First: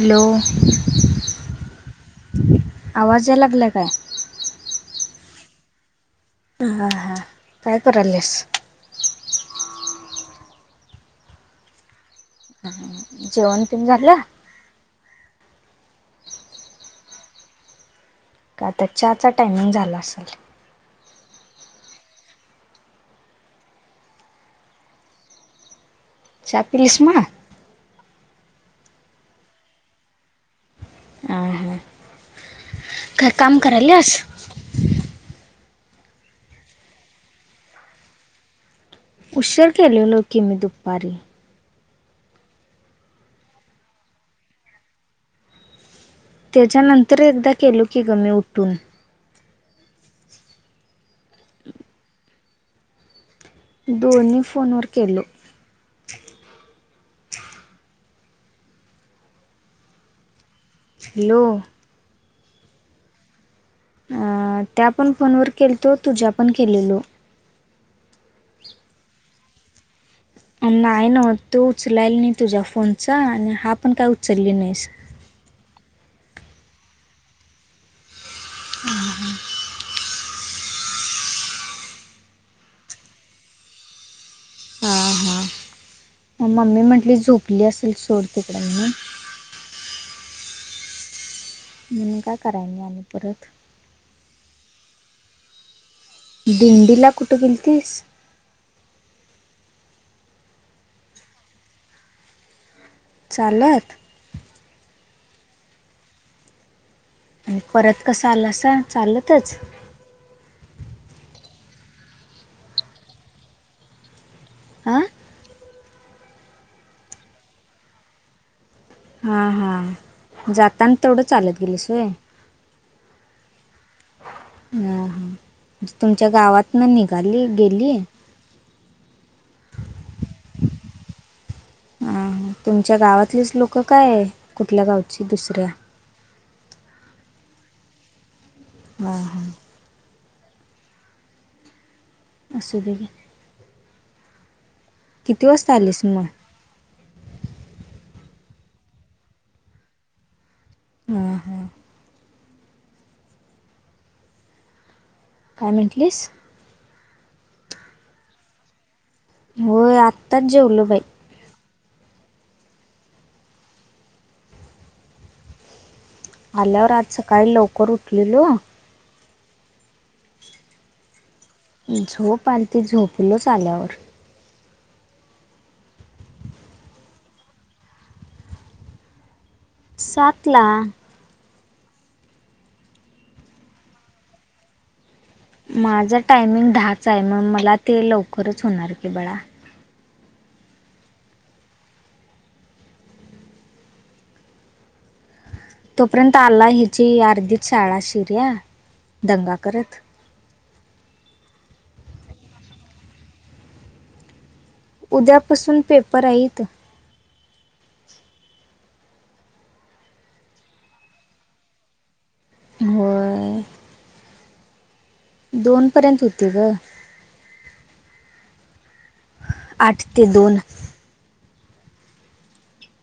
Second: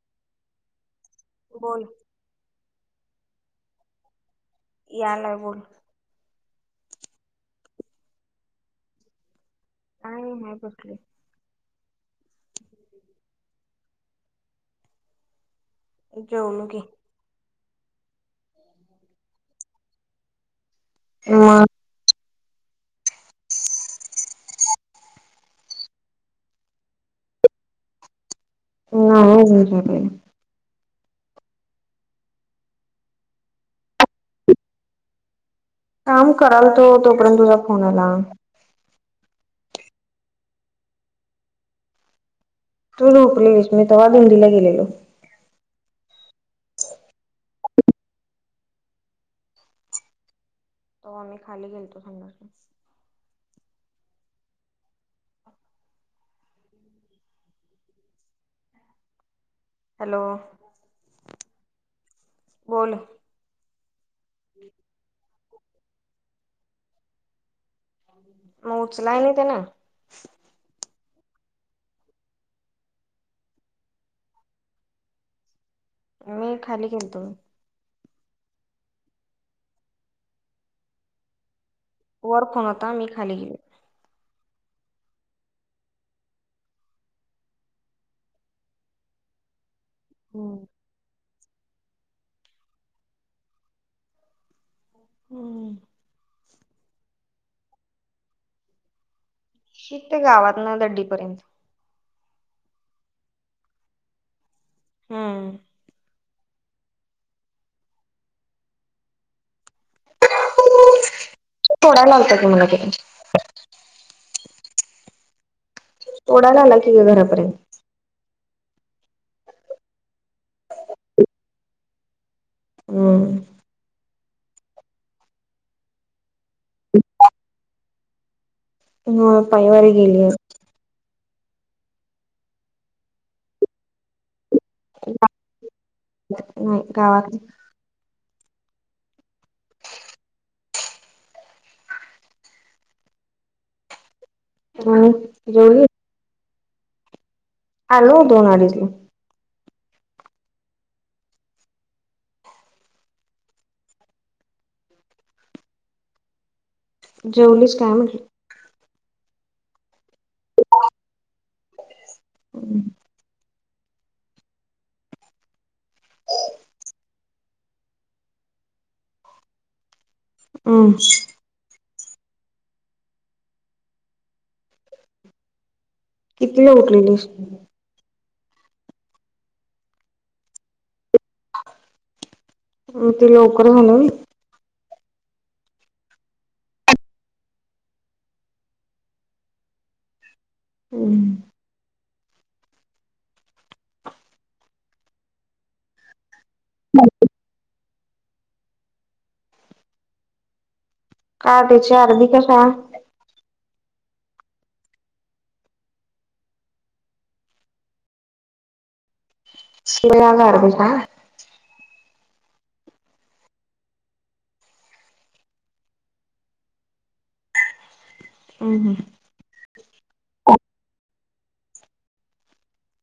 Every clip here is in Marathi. हॅलो बोल आवाज याय लागला काय याला बोल हा हां काय करा लस आ मा बसली जेवण तीम झालं जेऊनु घे आता चहाचा टायमिंग झाला असाल उवा चहापिलीसमा उनायानीजिभि ह हां घरकाम करायलेस काम कराल तो तोपर्यंत तुझा फोनआला उशर केलेलो की मी दुपारी तू जुकलेलीस मी तेव्हा भंडीला गेलेलो त्याच्यानंतर एकदा केलो की ग मी उठून तवाआम्ही खाली गेलतो संथडा दोन्ही फोन वर केले हॅलो हॅलो बोल अ त्या पण फोनवर केल तो तुझ्या पण केलेलो मग उचलाय नाही त्या ना नाय नावतो उचलायला नाही तुझ्या फोनचा आणि हा पण काय उचलली नाही स मी खाली गेलतो हम हा वर फोन होता मी खाली गेल आ हा मम्मी म्हटली झोपली असेल सोड तिकड म होम काय कराय नाही आणि परत हम्म दिंडीला कुठे गेलतीस कितीगावाना दडडीपर्यंत चालत हा परत कस आलासा चालतच तोंडाय लावतात मला तरी आं तोडायला आला कि घरापर्यंत हा हा जाताना तेवढं चालत गेलंसय हम्म ह ह तुमच्या गावात ना निघाली गेली पायवारीे गेली अ तुमच्या गावातलीच लोक काय आहे कुठल्या गावची दुसऱ्या नाही गावातलीच हा हा असुदे घे आणि किती वाजता जेवली आलीस मग आलो दोन अडीचला ह हां काय म्हटलीस जेवलीच काय म्हटलं होय आताच जेवलो बाई ह आल्यावर आज सकाळी लवकर उठलेलो अ झोप आलती झोपलोच आल्यावर कितीवेळा उठलेलीस सातला म ते लवकर झालं होय माझं टायमिंग दहाचा आहे मग मला ते लवकरच होणार की बाळा होम तोपर्यंत आला ह्याची अर्दीचं शाळा शिऱ्या दंगा करत का त्याची आर्धी का शाळा? उद्यापासून पेपर हाईत [inaudible] होय दोन पर्यंत होती ग हम हम आठ ते दोन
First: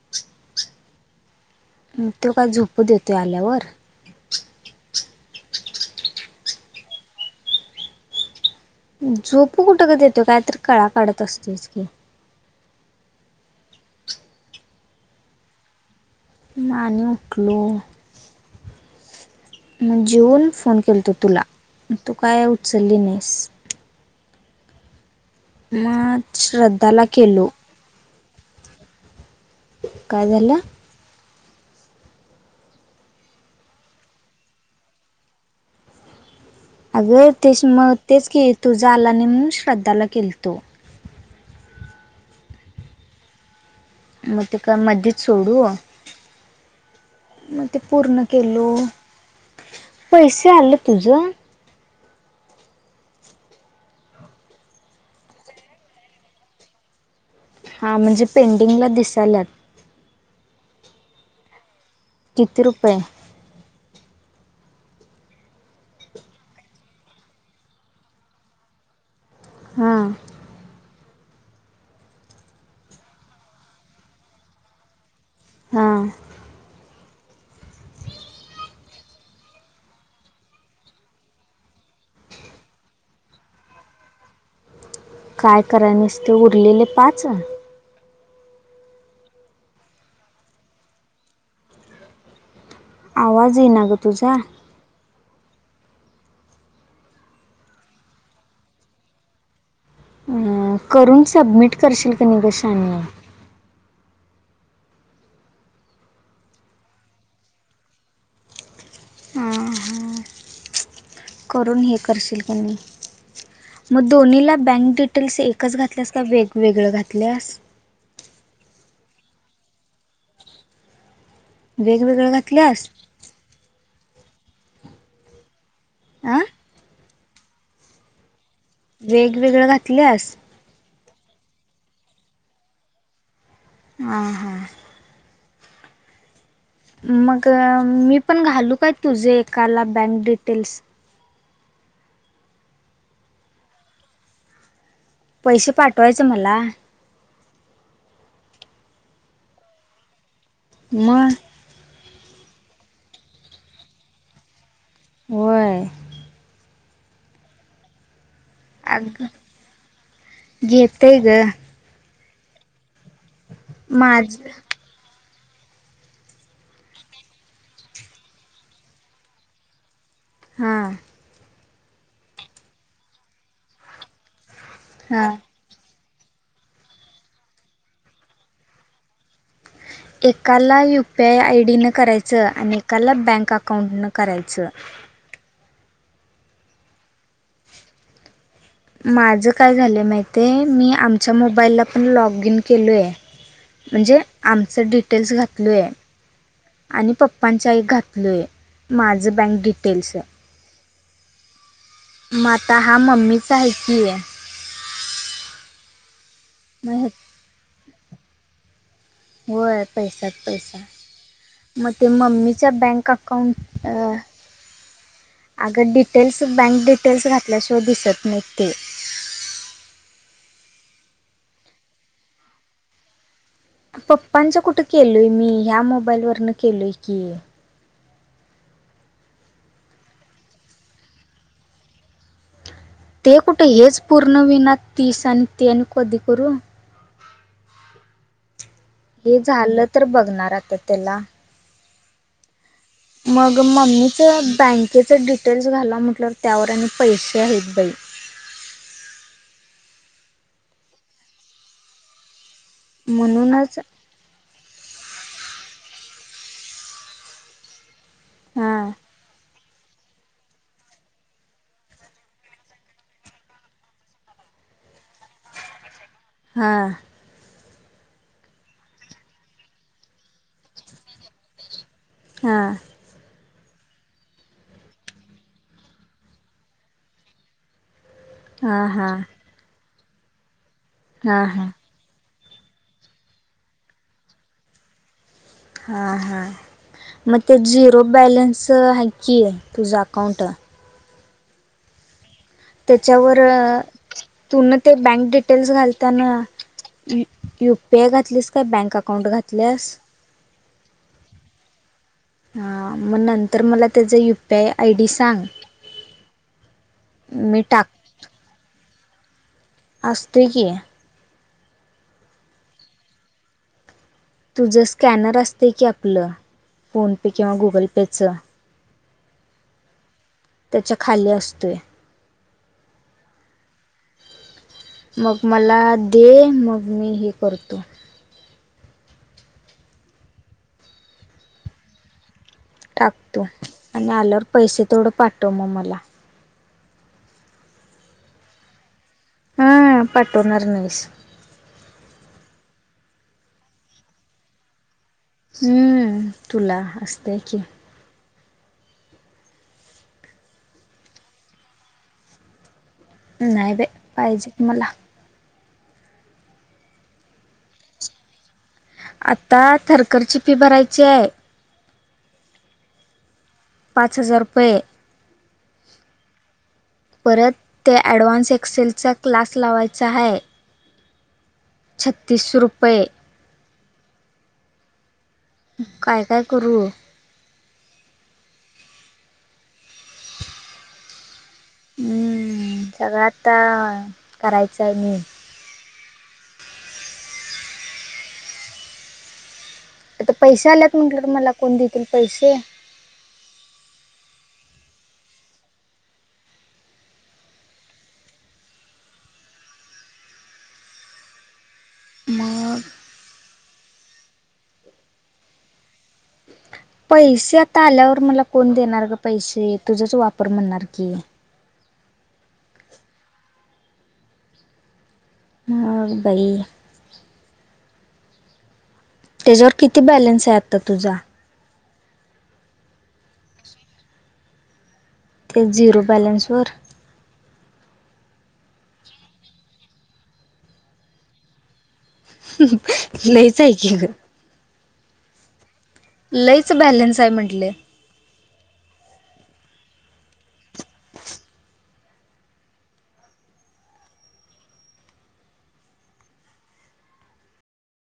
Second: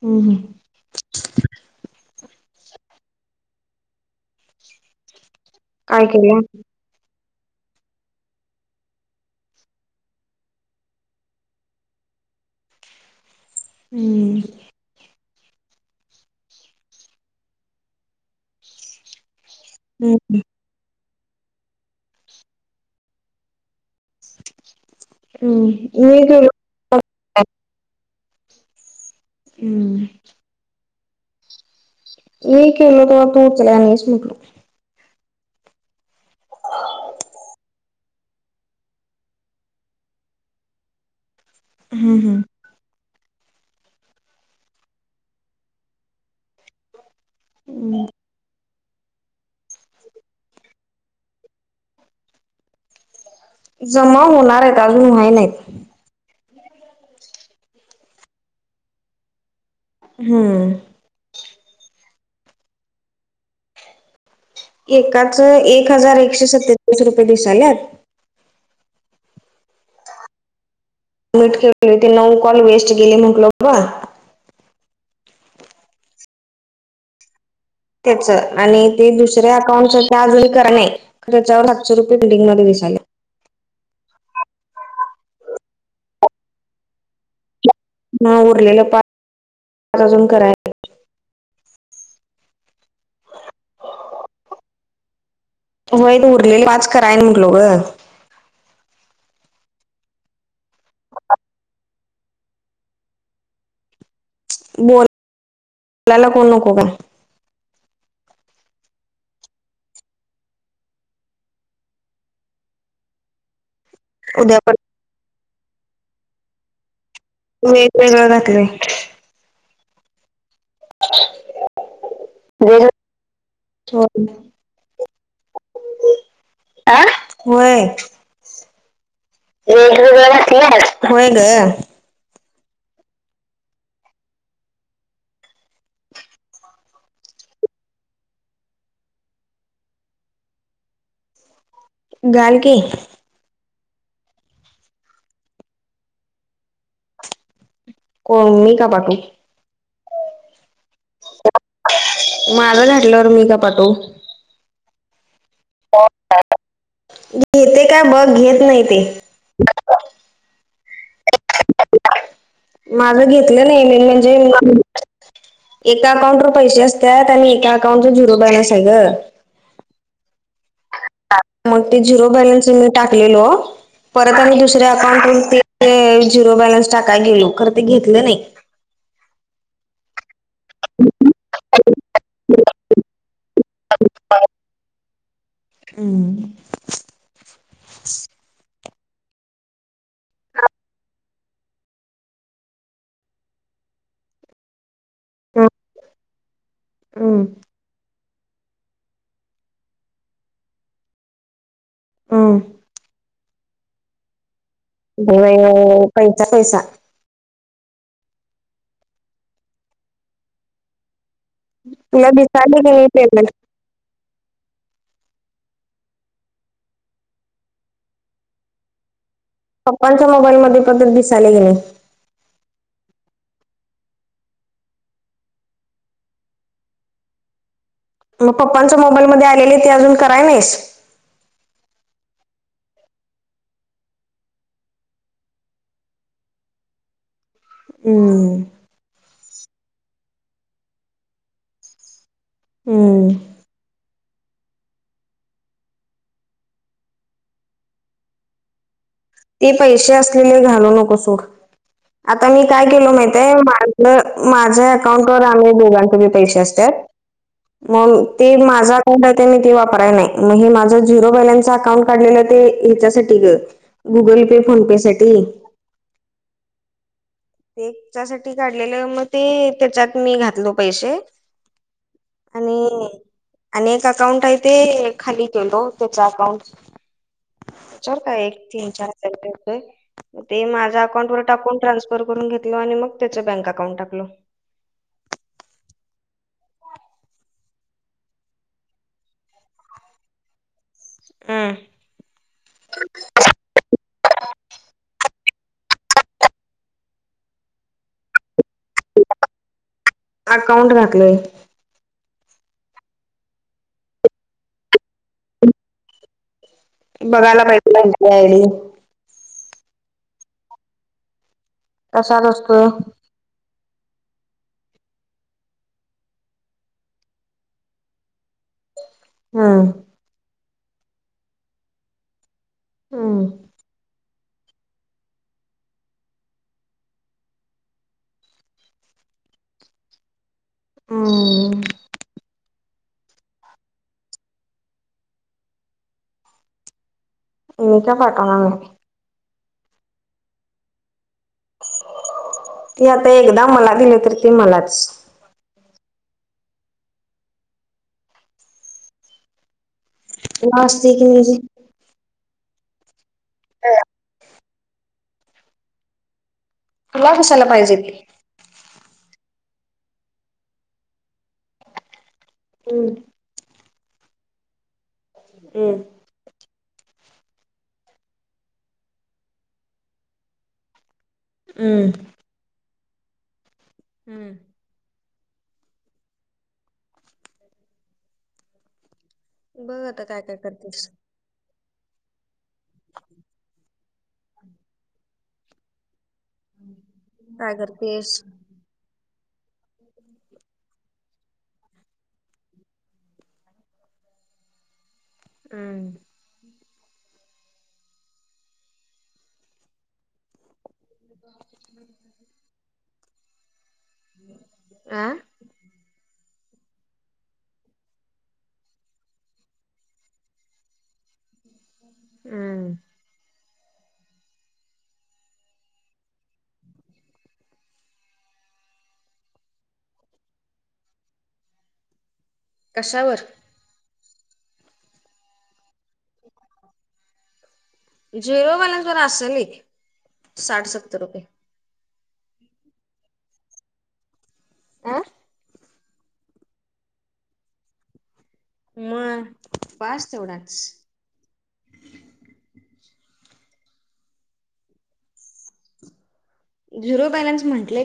हम् हम तो काय झोपू देतोय आल्यावर काय केल्यानं झोपू कुठं गं का देतोय काय तर कळा काढत असतोयच की हम्म मान उठलो. मग हम्म जेऊन फोन केल तो तुला तू काय उचलली नाहीस. हम् मी गेलो श्रद्धा ला केेलो. हम्म काय झालं? मी केलो तवा तू उचलयाला नाहीस म्हटलो. अगं तेच मग तेच की तुजा आला नाही म्हणून श्रद्धाला केलतो हम्म हम्म. मग ते का मध्येच सोडू मग ते हम्म पूर्ण केलो. पैसे आलं तुझं जमा होणार आहेत अजून व्हाय नाहीत. हा म्हणजे पेंडिंगला दिसायलात हम्म. किती रुपये एकाच एक हजार एकशे सत्तेचाळीस रुपये दिसाल्यात हा. वेट केली होती नऊ कॉल वेस्ट गेले म्हटलो बाबा. हां. त्याच आणि ते दुसऱ्या अकाउंटचं अजून कराय नाही. खर त्याच्यावर सातशे रुपये बिलिंगमध्येे दिसाले. काय कराय नुसते उरलेले पाच नाय उरलेलं पाच अजून कराय आवाज येई ना ग तुझा होय उरलेली पाच करायन म्हटलो ग अं, करून सबमिट करशील का नाही कसें [unintelligible] बोलायला कोण नको का हा हा. करून हे करशील काय. मग दोन्ही ला उद्या परत बँक डिटेल्स एक कच घातल्यास का वेगवेगळं घातल्यास? वेगवेगळं घातलंय [inaudible] वेगवेगळ्या होय घातल्यास [inaudible] अह अह व्हय वेगवेगळ घातल्यास खरं होय ग हा हा. मग मी पण घालू काय तुझे एकाला बँक डिटेल्स घाल की पैसे पाठवायचें मला कोण मी का पाठवू? मग माझं घातल्यावर मी का पाठवू व्हय. [unintelligible] घेते का बघ घेत घेत नाही ते अगं घेते ग माझं घेतलं नाही मी म्हणजे माझं एका अकाउंटवर पैसे असतात आणि एका अकाउंटवर झुरो बॅलन्स आहे ग हां. मग ते झिरो बॅलन्स मी टाकलेलो परत आम्ही दुसऱ्या हां अकाउंटहून ते ते झिरो बॅलन्स टाकाय गेलो खर ते घेतलं नाही एकाला U P I I D नं करायचं आणि एकाला बँक अकाउंटनं करायचं हम्म. माझं काय झालं माहित आहे मी आमच्या मोबाईलला पण लॉग इन केलोय म्हणजे आमचं डिटेल्स घातलो आहे आणि हम्म पप्पांच्या एक घातलय माझं बँक डिटेल्स म हम्म आता हा मम्मीच आहे की हो पैचा पैसा [unintelligible] होय पैशात पैसा मग ते तुला मम्मीच्या दिसाले की नाही बँक पेमेंट अकाउंट अ आगं डिटेल्स बँक डिटेल्स घातल्या शिवाय दिसत नाहीत ते. पप्पांच्या मोबाईल मध्ये पण ते दिसायला गेले. पप्पांचं कुठं केलोय मी ह्या मोबाईल वरन केलोय की मग पप्पांचा मोबाईलमध्ये आलेले ते अजून कराय नाहीस ते कुठे हेच पूर्ण होईना तीस आणि ते आणि कधी करू हम्म. हे झालं तर बघणार आता त्याला. हम्म मग मम्मीच बँकेच डिटेल्स घाला म्हटल्यावर त्यांवर आणि पैशे आहेत बाई. ते पैशे असलेले घालू नकोस तू, आता मी काय केलो माहितय मा म्हणूनच म अ माझ्या अकाउंटवर आमच्या दोघांचे बी पैसे असत्यात मगं ती हां माझा [unintelligible] ते मी ते वापराय नाही मगं हे माझ झिरो बॅलन्स अकाउंट काढलेलं ते येच्यासाठी ग. गुगल पे फोन पे साठी? हां हेच्यासाठी काढलेलं मग ते त्याच्यात मी घात घातलो पैशे हां आणि आणि एक अकाउंट आहे ते खाली केलो त्याच्या अकाउंटच्यावर काय. एक हां तीन चार हां हजार रुपये होतय ते माझ्या अकाउंट वर हां हां टाकून ट्रान्स फर करून घेतलो आणि मग त्याच बँक अकाउंट टाकलो. हां हां म ते झिरो बॅलन्सच हाय की तुझं अकाउंट. हम्म. त्याच्यावर अ तू न ते बँक डिटे टेल्स घालताना यु यु पी आय घातलीस काय बँक अकाऊंट घातल्यास? अकाउंट घातलय. हां मग नंतर मला त्याचं यू पी आय डी सांग. मी बघायला पाहि टाक [unintelligible] यू पी आय डी. आसतोय की. कशात असतोय? तुझं स्कॅनर असतेय की आपलं फोन पे किंवा गुगल पे चं. हम्म. त्याच्या खाली असतोया. हम्म. मग मला दे मग मी हे करतो. हम्म. टाकतो आण आल्यावर पैसे तेवड पाठव मगं मला. मी का पाठवणार? हम्म पटवणार नाहीसं. ती आता एकदा मला दिले तर ते मलाच. हम्म तुला असतेय की. तुला असतेय की म्हंजे? नाही बाई पाहिजेत मला. तुला कशाला पाहिजेे की? आता थरकरची फी भरायची हाय. हम्म. पाच हजार रुपये. हम्म. परत ते ॲडव्हान्स एक्सेलचा क्लास लावायचा हाय. हम्म छत्तीसशे रुपये. हम्म. काय काय करू? बघ आता काय काय करतेस? मम, सगळं आता करायचं आहे मी काय करतेस? आता पैशे आल्यात म्हटलं तर मला कोण देतील पैशे? हम्म. [inaudible] मग अं? पैसे आता आल्यावर मला कोण देणार ग पैसे तुझाच वापर म्हणणार की हम्म. मम बाई त्याच्यावर किती बॅलन्स आहे आता तुझा? कशावर? झिरो बॅलेन्सवर? झिरो बॅलन्स वर असेल साठ सत्तर रुपये लईच आहे की ग अं? लईच बॅलेन्स आहे म्हनटले मग बास तेवढाच झिरो बॅलेनस म्हटलेय